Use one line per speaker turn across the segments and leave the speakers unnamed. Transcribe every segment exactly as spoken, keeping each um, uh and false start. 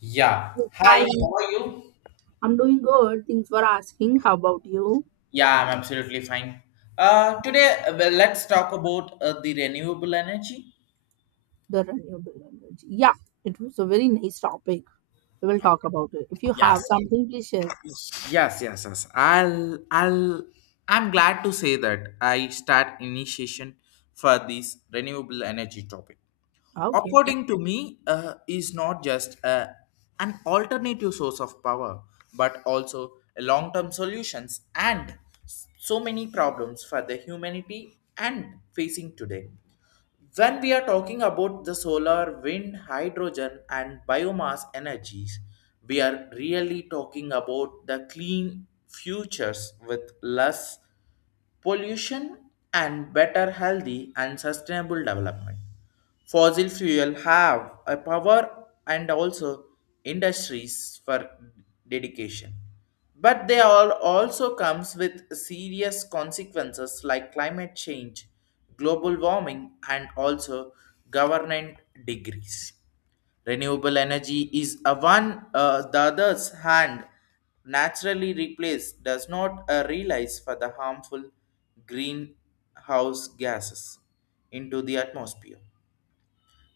Yeah. Hi,
Hi,
how are you?
I'm doing good. Thanks for asking. How about you?
Yeah, I'm absolutely fine. Uh, today, uh, well, let's talk about uh, the renewable energy.
The renewable energy. Yeah, it was a very nice topic. We will talk about it. If you
Yes.
have something, please share.
Yes, yes, yes. I'll, I'll, I'm glad to say that I start initiation for this renewable energy topic.
Okay,
According to me, uh, is not just uh, an alternative source of power, but also a long-term solutions and so many problems for the humanity and facing today. When we are talking about the solar, wind, hydrogen, and biomass energies, we are really talking about the clean futures with less pollution and better healthy and sustainable development. Fossil fuel have a power and also industries for dedication. But they all also comes with serious consequences like climate change, global warming, and also government degrees. Renewable energy is a one uh, the other's hand naturally replaced does not uh, realize for the harmful greenhouse gases into the atmosphere.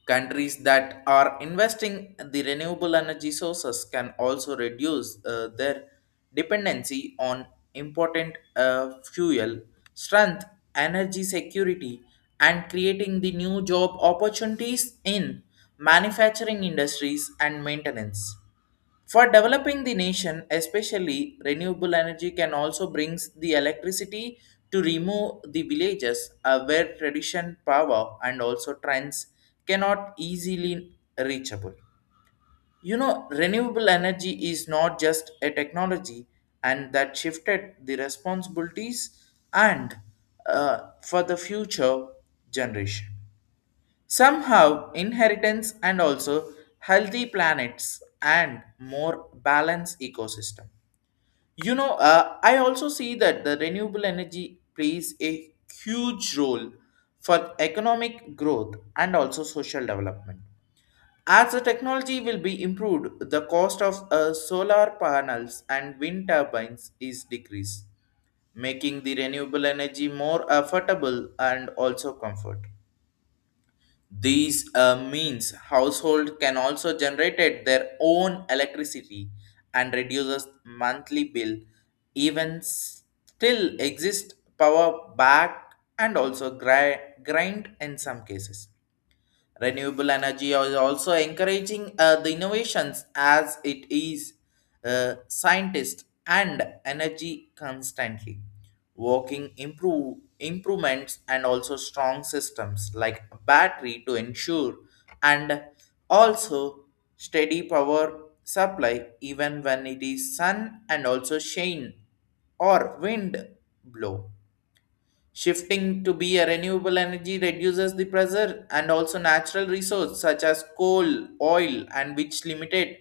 Countries that are investing in the renewable energy sources can also reduce uh, their dependency on important uh, fuel, strength, energy security, and creating the new job opportunities in manufacturing industries and maintenance. For developing the nation, especially renewable energy can also brings the electricity to remove the villages uh, where tradition power and also trends cannot easily reachable. You know, renewable energy is not just a technology and that shifted the responsibilities and uh, for the future generation. Somehow, inheritance and also healthy planets and more balanced ecosystem. You know, uh, I also see that the renewable energy plays a huge role for economic growth and also social development. As the technology will be improved, the cost of uh, solar panels and wind turbines is decreased, making the renewable energy more affordable and also comfort. These uh, means household can also generate their own electricity and reduces monthly bill. Even s- still exist power back and also gri- grind in some cases. Renewable energy is also encouraging uh, the innovations as it is uh, scientist and energy constantly working improve improvements and also strong systems like battery to ensure and also steady power supply even when it is sun and also shine or wind blow. Shifting to be a renewable energy reduces the pressure and also natural resources such as coal, oil, and which limited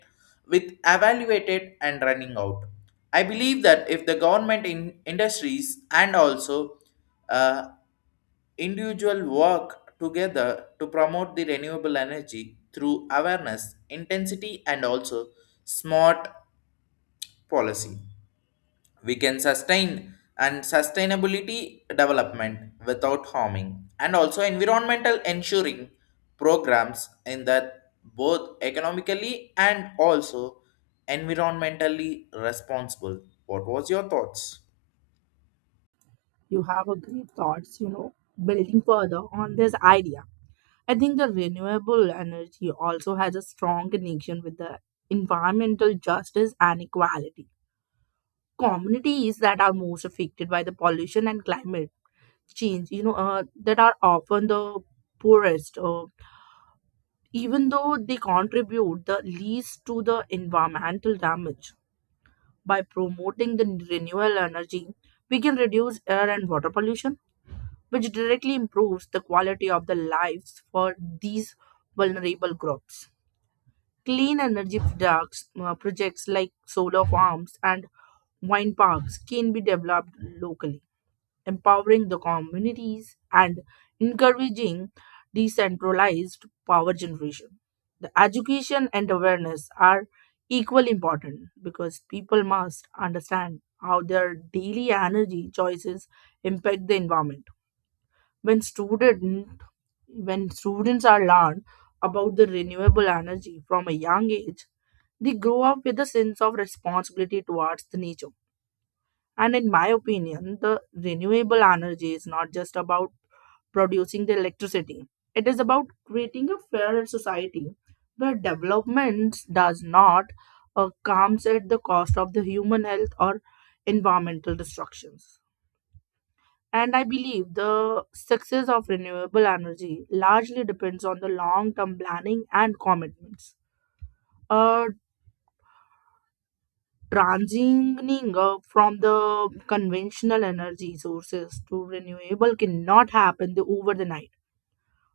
with evaluated and running out. I believe that if the government in industries and also uh, individual work together to promote the renewable energy through awareness, intensity, and also smart policy, we can sustain and sustainability development without harming and also environmental ensuring programs in that both economically and also environmentally responsible. What was your thoughts?
you have a great thoughts, you know, building further on this idea. I think the renewable energy also has a strong connection with the environmental justice and equality. Communities that are most affected by the pollution and climate change, you know, uh, that are often the poorest. Uh, even though they contribute the least to the environmental damage. By promoting the renewable energy, we can reduce air and water pollution, which directly improves the quality of the lives for these vulnerable groups. Clean energy products, uh, projects like solar farms and wind parks can be developed locally, empowering the communities, and encouraging decentralized power generation. The education and awareness are equally important because people must understand how their daily energy choices impact the environment. When student when students are learned about the renewable energy from a young age, they grow up with a sense of responsibility towards the nature. And in my opinion, the renewable energy is not just about producing the electricity, it is about creating a fairer society where development does not uh, comes at the cost of the human health or environmental destructions. And I believe the success of renewable energy largely depends on the long term planning and commitments. Uh, Transitioning uh, from the conventional energy sources to renewable cannot happen the- over the night,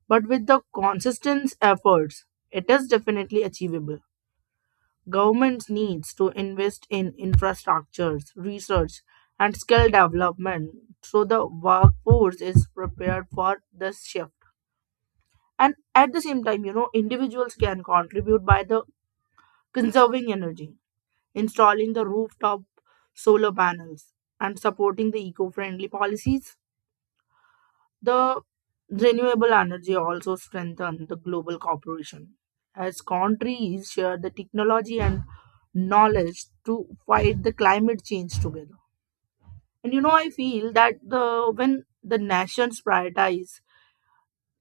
but with the consistent efforts it is definitely achievable. Governments needs to invest in infrastructures research and skill development, so the workforce is prepared for this shift. And at the same time, you know individuals can contribute by the conserving energy, installing the rooftop solar panels, and supporting the eco-friendly policies. The renewable energy also strengthen the global cooperation as countries share the technology and knowledge to fight the climate change together. And you know, I feel that the when the nations prioritize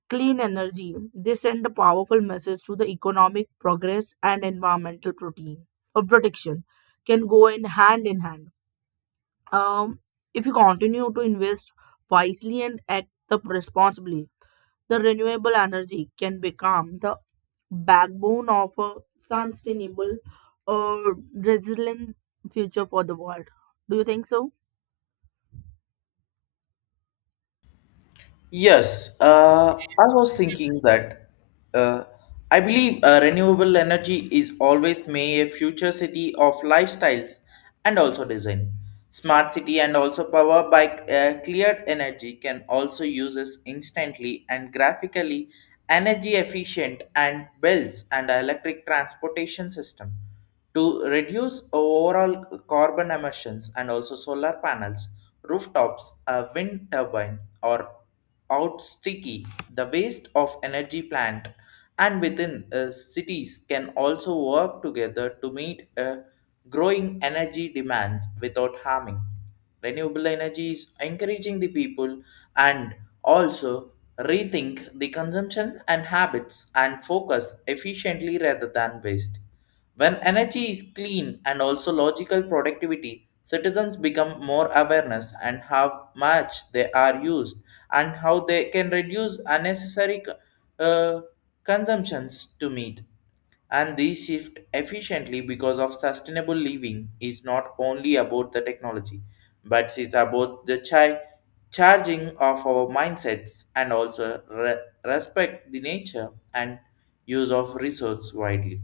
clean energy, they send a powerful message to the economic progress and environmental protein or protection can go in hand in hand. Um, if you continue to invest wisely and act the responsibly, the renewable energy can become the backbone of a sustainable or resilient future for the world. Do you think so?
Yes, uh, I was thinking that uh, I believe uh, renewable energy is always may a future city of lifestyles and also design. Smart city and also power by uh, cleared energy can also uses instantly and graphically energy efficient and bells and electric transportation system to reduce overall carbon emissions and also solar panels, rooftops, a wind turbine or out sticky, the waste of energy plant, and within uh, cities can also work together to meet uh, growing energy demands without harming. Renewable energy is encouraging the people and also rethink the consumption and habits and focus efficiently rather than waste. When energy is clean and also logical productivity, citizens become more awareness and how much they are used and how they can reduce unnecessary uh, consumptions to meet. And these shift efficiently because of sustainable living is not only about the technology, but it's about the chi- charging of our mindsets and also re- respect the nature and use of resource widely.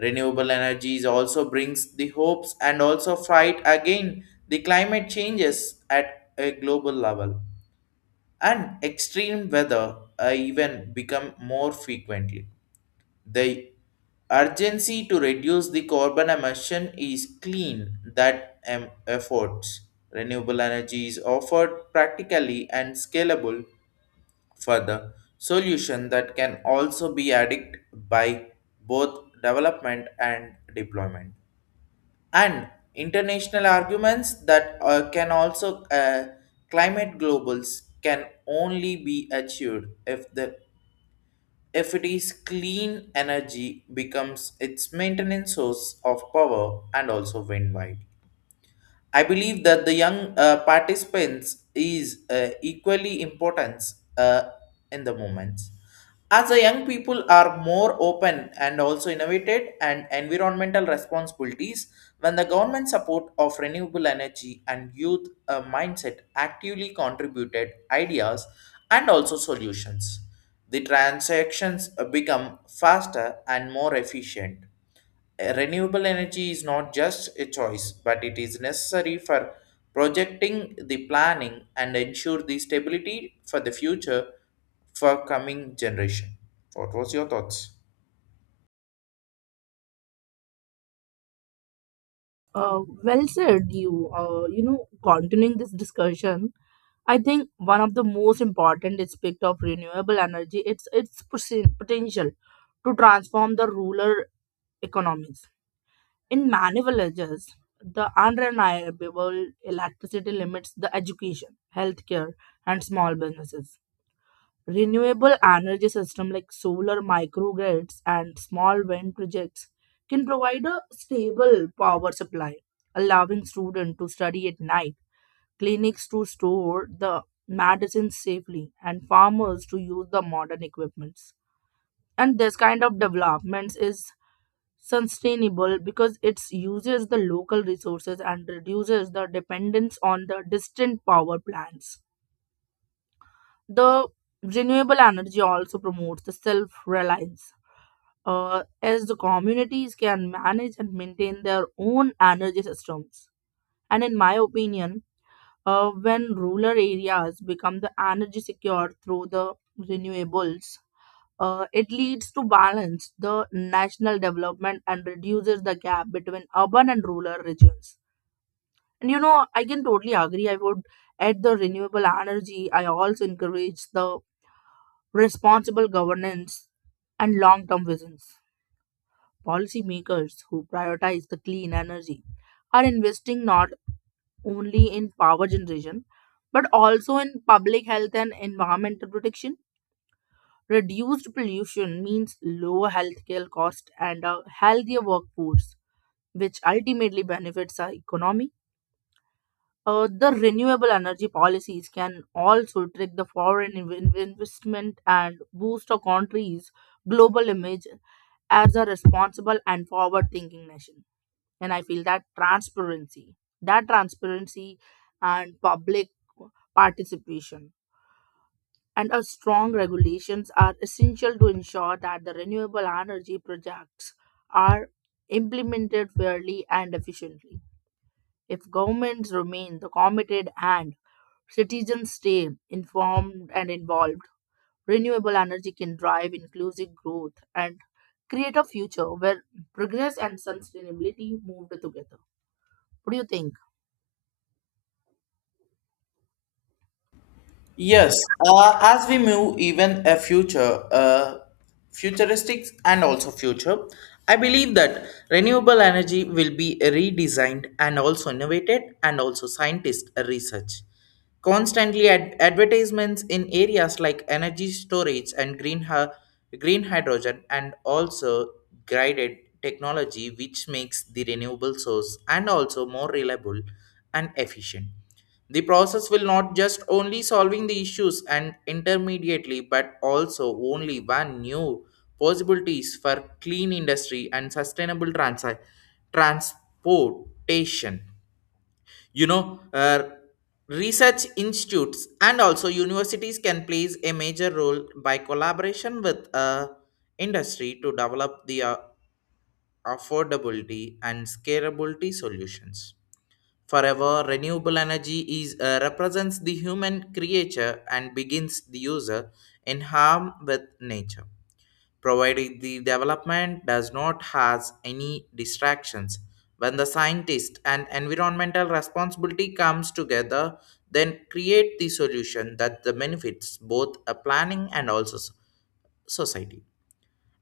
Renewable energies also brings the hopes and also fight again the climate changes at a global level. And extreme weather uh, even become more frequently. The urgency to reduce the carbon emission is clean that um, efforts. Renewable energy is offered practically and scalable further solution that can also be added by both development and deployment and international arguments that uh, can also uh, climate globals can only be achieved if the if it is clean energy becomes its maintenance source of power and also wind wide. I believe that the young uh, participants is uh, equally important uh, in the moments. As the young people are more open and also innovated and environmental responsibilities, when the government support of renewable energy and youth uh, mindset actively contributed ideas and also solutions, the transactions uh, become faster and more efficient. Renewable energy is not just a choice, but it is necessary for projecting the planning and ensure the stability for the future for coming generation. What was your thoughts?
Uh, well said. You, uh, you know, continuing this discussion, I think one of the most important aspect of renewable energy it's its posi- potential to transform the rural economies. In many villages, the unrenewable electricity limits the education, healthcare, and small businesses. Renewable energy systems like solar microgrids and small wind projects can provide a stable power supply, allowing students to study at night, clinics to store the medicines safely, and farmers to use the modern equipments. And this kind of developments is sustainable because it uses the local resources and reduces the dependence on the distant power plants. The renewable energy also promotes the self reliance. Uh, as the communities can manage and maintain their own energy systems. And in my opinion, uh, when rural areas become the energy secure through the renewables, uh, it leads to balance the national development and reduces the gap between urban and rural regions. And you know, I can totally agree. I would add the renewable energy. I also encourage the responsible governance and long term visions. Policymakers who prioritize the clean energy are investing not only in power generation, but also in public health and environmental protection. Reduced pollution means lower healthcare cost and a healthier workforce, which ultimately benefits our economy. Uh, the renewable energy policies can also trick the foreign inv- investment and boost a country's global image as a responsible and forward thinking nation. And I feel that transparency that transparency and public participation and a strong regulations are essential to ensure that the renewable energy projects are implemented fairly and efficiently. If governments remain the committed and citizens stay informed and involved, renewable energy can drive inclusive growth and create a future where progress and sustainability move together. What do you think?
Yes, uh, as we move even a future, uh, futuristic and also future, I believe that renewable energy will be redesigned and also innovated and also scientist research. Constantly ad- advertisements in areas like energy storage and green, hy- green hydrogen and also guided technology which makes the renewable source and also more reliable and efficient. The process will not just only solving the issues and intermediately, but also only one new possibilities for clean industry and sustainable transi- transportation. You know, uh, research institutes and also universities can plays a major role by collaboration with uh, industry to develop the uh, affordability and scalability solutions. Forever, renewable energy is uh, represents the human creature and begins the user in harm with nature, provided the development does not has any distractions. When the scientist and environmental responsibility comes together, then create the solution that the benefits both a planning and also so- society.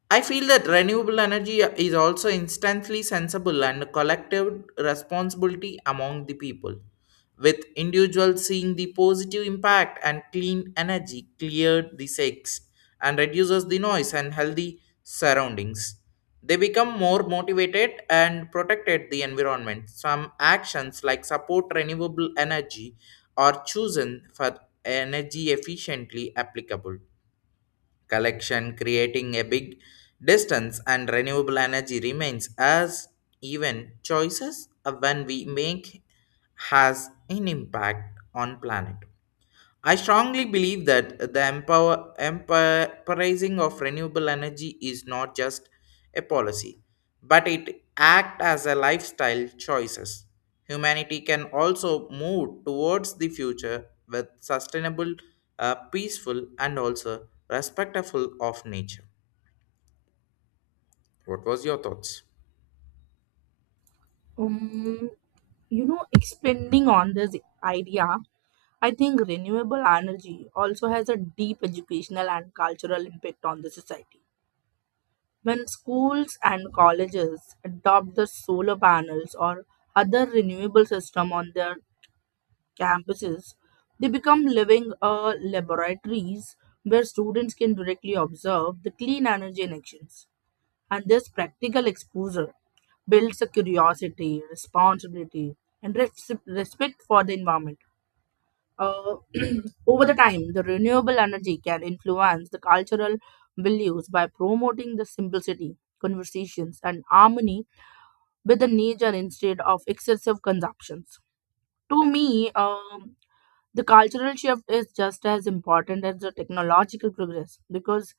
I feel that renewable energy is also instantly sensible and collective responsibility among the people, with individuals seeing the positive impact and clean energy cleared the sex and reduces the noise and healthy surroundings. They become more motivated and protected the environment. Some actions like support renewable energy are chosen for energy efficiently applicable collection, creating a big distance, and renewable energy remains as even choices of when we make has an impact on planet. I strongly believe that the empower, empowerizing of renewable energy is not just a policy, but it acts as a lifestyle choices. Humanity can also move towards the future with sustainable, uh, peaceful, and also respectful of nature. What was your thoughts?
Um, you know, Expanding on this idea, I think renewable energy also has a deep educational and cultural impact on the society. When schools and colleges adopt the solar panels or other renewable system on their campuses, they become living uh, laboratories where students can directly observe the clean energy in actions. And this practical exposure builds a curiosity, responsibility, and res- respect for the environment. Uh, Over the time, the renewable energy can influence the cultural values by promoting the simplicity, conversations, and harmony with the nature instead of excessive consumptions. To me, um, the cultural shift is just as important as the technological progress because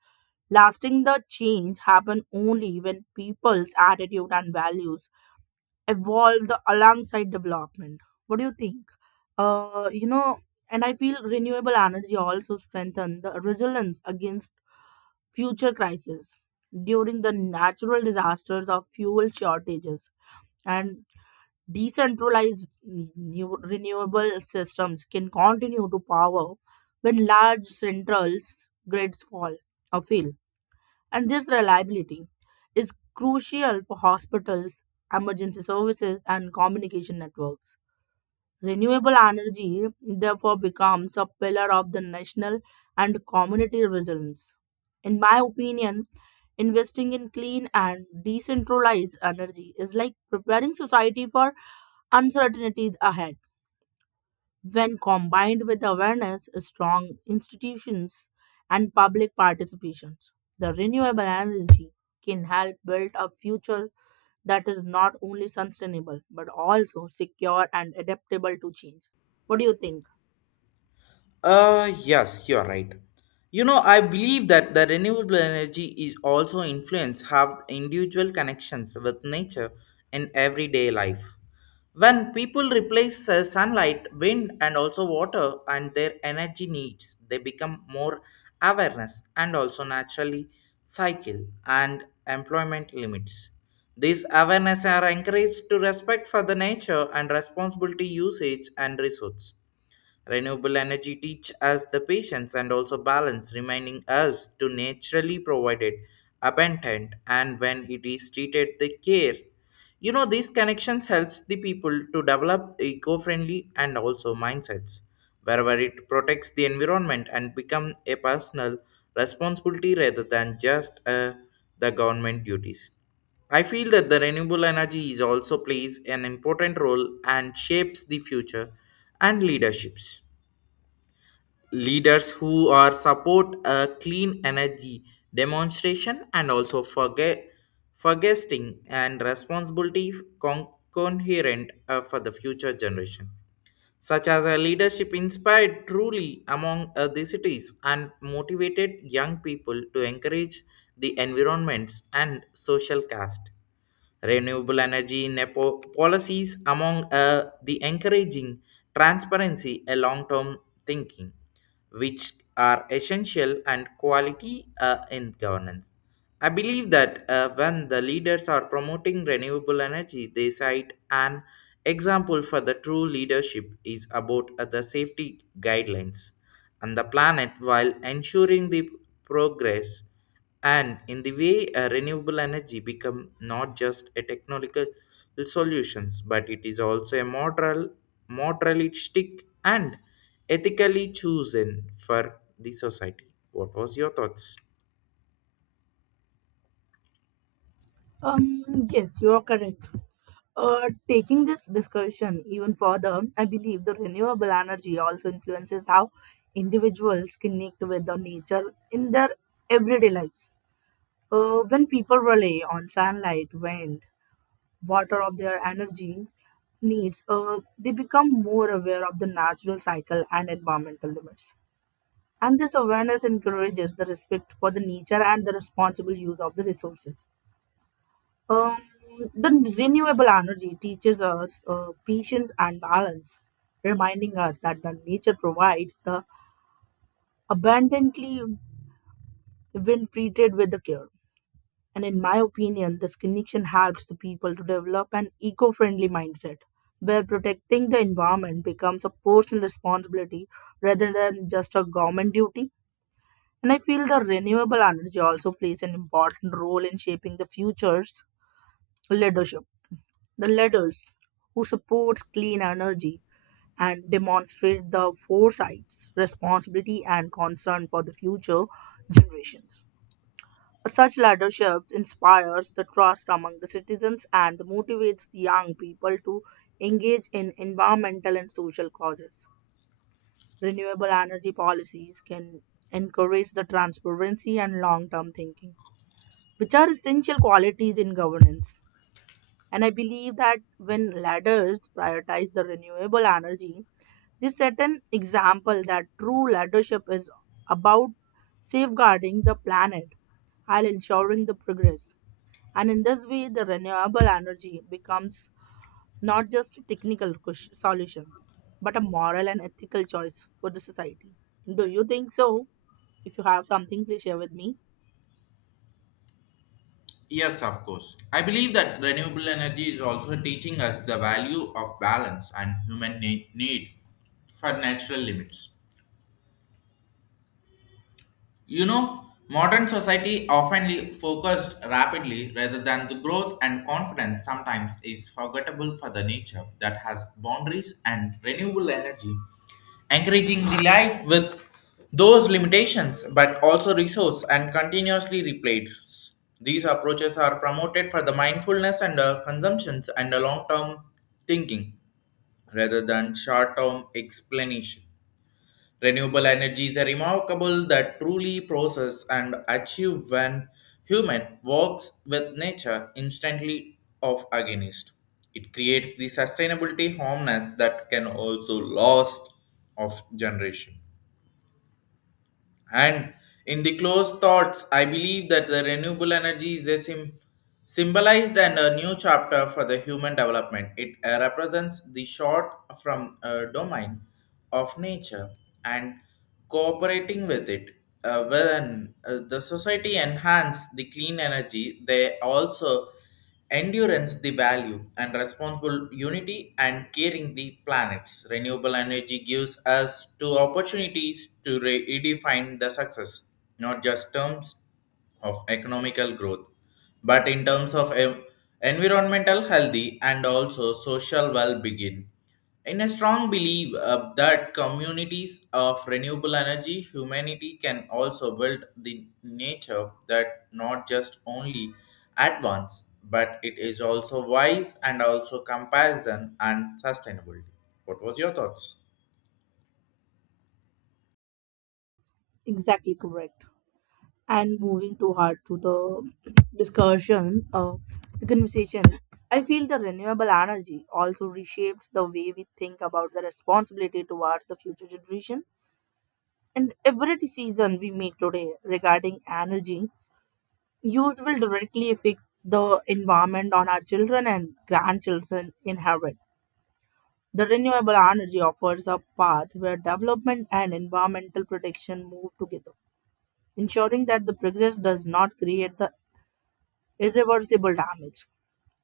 lasting the change happen only when people's attitude and values evolved alongside development. What do you think? Uh, you know, and I feel renewable energy also strengthen the resilience against future crises during the natural disasters of fuel shortages and decentralized new renewable systems can continue to power when large central grids fall or fail. And this reliability is crucial for hospitals, emergency services, and communication networks. Renewable energy therefore becomes a pillar of the national and community resilience. In my opinion, investing in clean and decentralized energy is like preparing society for uncertainties ahead. When combined with awareness, strong institutions, and public participation, the renewable energy can help build a future that is not only sustainable but also secure and adaptable to change. What do you think?
Uh, yes, you're right. You know, I believe that the renewable energy is also influence have individual connections with nature in everyday life. When people replace uh, sunlight, wind, and also water and their energy needs, they become more awareness and also naturally cycle and employment limits. These awareness are encouraged to respect for the nature and responsibility usage and resource. Renewable energy teach us the patience and also balance, reminding us to naturally provide it abundant and when it is treated the care. You know, these connections helps the people to develop eco-friendly and also mindsets, wherever it protects the environment and become a personal responsibility rather than just uh, the government duties. I feel that the renewable energy is also plays an important role and shapes the future and leaderships Leaders who are support a clean energy demonstration and also forget forgetting and responsibility con- coherent uh, for the future generation, such as a leadership inspired truly among uh, the cities and motivated young people to encourage the environments and social caste. Renewable energy nepo- policies among uh, the encouraging transparency and long-term thinking, which are essential and quality uh, in governance. I believe that uh, when the leaders are promoting renewable energy, they cite an example for the true leadership is about uh, the safety guidelines and the planet while ensuring the progress. And in the way uh, renewable energy become not just a technological solutions, but it is also a moral moralistic and ethically chosen for the society. What was your thoughts?
Um, yes, you are correct. Uh, taking this discussion even further, I believe the renewable energy also influences how individuals connect with the nature in their everyday lives. Uh, when people rely on sunlight, wind, water of their energy needs, uh, they become more aware of the natural cycle and environmental limits. And this awareness encourages the respect for the nature and the responsible use of the resources. Um, the renewable energy teaches us uh, patience and balance, reminding us that the nature provides the abundantly when treated with the care. And in my opinion, this connection helps the people to develop an eco friendly mindset where protecting the environment becomes a personal responsibility rather than just a government duty. And I feel the renewable energy also plays an important role in shaping the future's leadership. The leaders who supports clean energy and demonstrate the foresights, responsibility and concern for the future generations. Such leadership inspires the trust among the citizens and motivates the young people to engage in environmental and social causes. Renewable energy policies can encourage the transparency and long term thinking, which are essential qualities in governance. And I believe that when leaders prioritize the renewable energy, they set an example that true leadership is about safeguarding the planet while ensuring the progress. And in this way, the renewable energy becomes not just a technical ques- solution, but a moral and ethical choice for the society. Do you think so? If you have something, please share with me.
Yes, of course. I believe that renewable energy is also teaching us the value of balance and human ne- need for natural limits. You know, modern society often le- focused rapidly rather than the growth and confidence sometimes is forgettable for the nature that has boundaries and renewable energy, encouraging the life with those limitations but also resource and continuously replayed. These approaches are promoted for the mindfulness and uh, consumptions and the long-term thinking rather than short-term explanation. Renewable energies are remarkable that truly process and achieve when human works with nature instantly of against. It creates the sustainability harmness that can also last of generation. And in the closed thoughts, I believe that the renewable energy is a sim, symbolized and a new chapter for the human development. It uh, represents the short from a domain of nature and cooperating with it. Uh, when uh, the society enhance the clean energy, they also endurance the value and responsible unity and caring the planets renewable energy gives us two opportunities to re- redefine the success not just terms of economical growth but in terms of em- environmental healthy and also social well-being in a strong belief uh, that communities of renewable energy, humanity can also build the nature that not just only advance, but it is also wise and also compassion and sustainability. What was your thoughts?
Exactly correct. And moving too hard to the discussion, uh, the conversation, I feel the renewable energy also reshapes the way we think about the responsibility towards the future generations. And every decision we make today regarding energy use will directly affect the environment on our children and grandchildren inherit. The renewable energy offers a path where development and environmental protection move together, ensuring that the progress does not create the irreversible damage.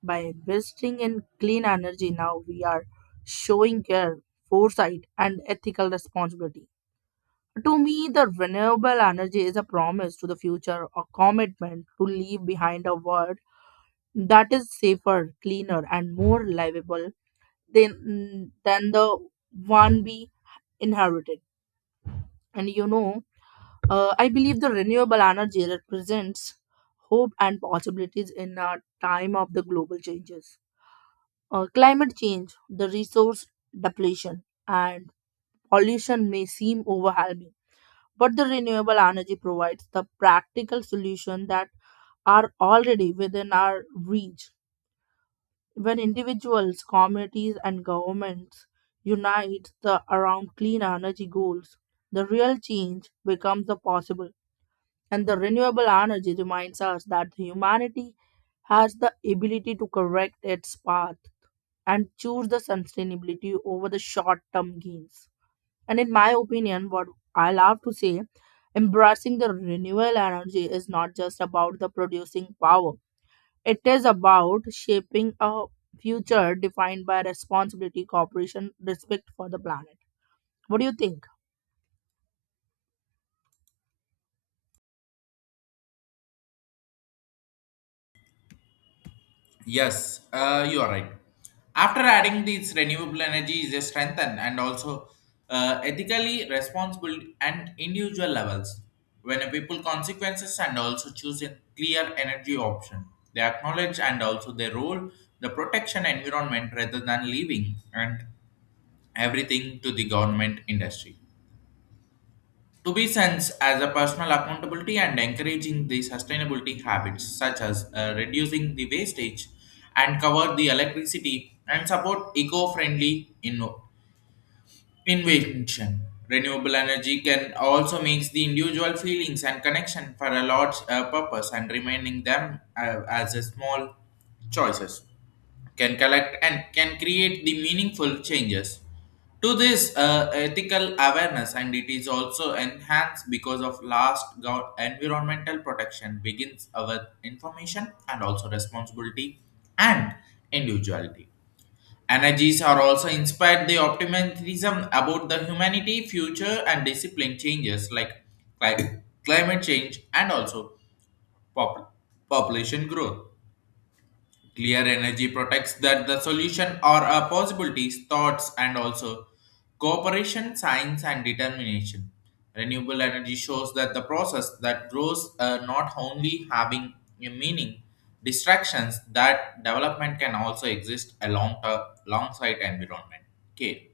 By investing in clean energy now, we are showing care, foresight, and ethical responsibility. To me, the renewable energy is a promise to the future, a commitment to leave behind a world that is safer, cleaner, and more livable than than the one we inherited. And you know, uh, I believe the renewable energy represents hope and possibilities in a time of the global changes. Uh, climate change, the resource depletion, and pollution may seem overwhelming, but the renewable energy provides the practical solution that are already within our reach. When individuals, communities, and governments unite the, around clean energy goals, the real change becomes the possible. And the renewable energy reminds us that humanity has the ability to correct its path and choose the sustainability over the short term gains. And in my opinion, what I love to say, embracing the renewable energy is not just about the producing power, it is about shaping a future defined by responsibility, cooperation, respect for the planet. What do you think?
Yes, uh, you are right. After adding these renewable energy is a strengthen and also uh, ethically responsible and individual levels. When a people consequences and also choose a clear energy option, they acknowledge and also their role the protection environment rather than leaving and everything to the government industry to be sensed as a personal accountability and encouraging the sustainability habits such as uh, reducing the wastage and cover the electricity and support eco-friendly inno- invention. Renewable energy can also make the individual feelings and connection for a large uh, purpose and remaining them uh, as a small choices can collect and can create the meaningful changes. To this uh, ethical awareness, and it is also enhanced because of last gov- environmental protection begins with information and also responsibility and individuality. Energies are also inspired the optimism about the humanity future and discipline changes like cli- climate change and also pop- population growth. Clear energy protects that the solution or a possibilities, thoughts, and also cooperation, science, and determination. Renewable energy shows that the process that grows uh, not only having a meaning, distractions that development can also exist along alongside environment. Okay.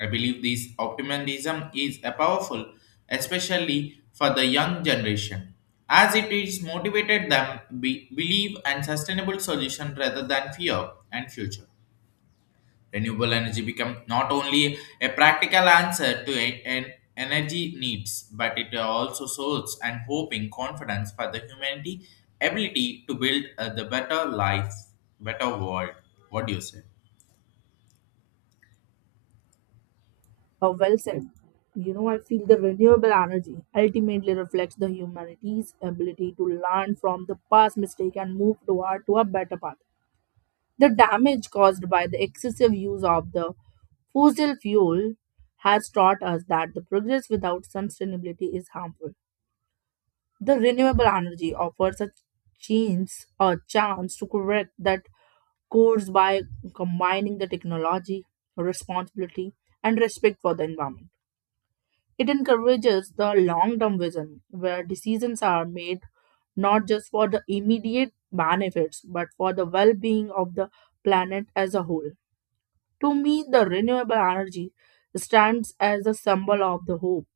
I believe this optimism is a powerful, especially for the young generation, as it is motivated them be, believe and sustainable solution rather than fear and future. Renewable energy become not only a practical answer to e- an energy needs, but it also source and hope in confidence for the humanity ability to build uh, the better life, better world. What do you say?
Uh, well said. You know, I feel the renewable energy ultimately reflects the humanity's ability to learn from the past mistake and move toward to a better path. The damage caused by the excessive use of the fossil fuel has taught us that the progress without sustainability is harmful. The renewable energy offers a chance, a chance to correct that course by combining the technology, responsibility, and respect for the environment. It encourages the long-term vision where decisions are made not just for the immediate benefits but for the well-being of the planet as a whole. To me, the renewable energy stands as a symbol of the hope,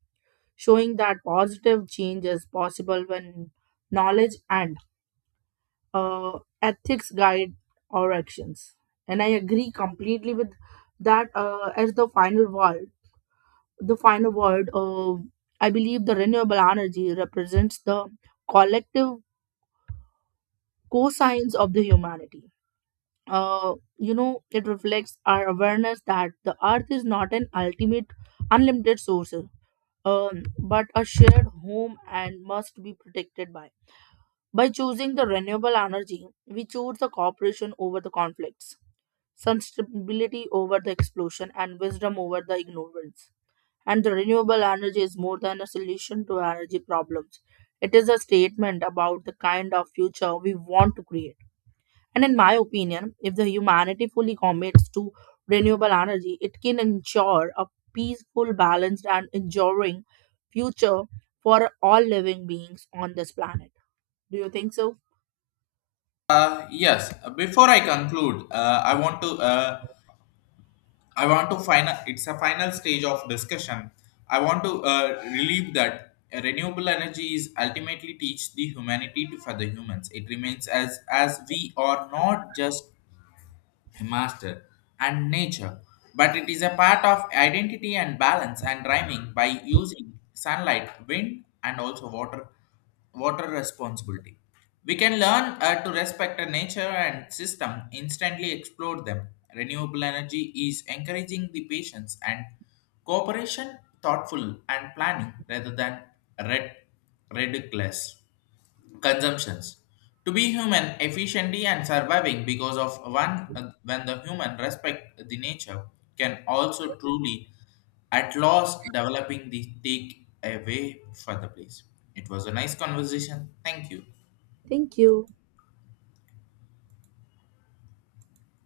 showing that positive change is possible when knowledge and uh, ethics guide our actions. And I agree completely with that. Uh, as the final word the final word, uh, I believe the renewable energy represents the collective co-signs of the humanity. uh, you know it reflects our awareness that the earth is not an ultimate unlimited source, um, but a shared home and must be protected. By by choosing the renewable energy we choose the cooperation over the conflicts, sensibility over the explosion, and wisdom over the ignorance. And the renewable energy is more than a solution to energy problems. It is a statement about the kind of future we want to create. And in my opinion, if the humanity fully commits to renewable energy, it can ensure a peaceful, balanced, and enduring future for all living beings on this planet. Do you think so?
Uh, yes, before I conclude, uh, I want to uh, I want to final. It's a final stage of discussion. I want to uh, relieve that renewable energy is ultimately teach the humanity to for the humans. It remains as as we are not just a master, and nature, but it is a part of identity and balance and rhyming by using sunlight, wind, and also water, water responsibility. We can learn uh, to respect a nature and system, instantly explore them. Renewable energy is encouraging the patience and cooperation, thoughtful and planning rather than red, ridiculous consumptions. To be human efficiently and surviving because of one uh, when the human respect the nature can also truly at last developing the take away for the place. It was a nice conversation. Thank you.
Thank you.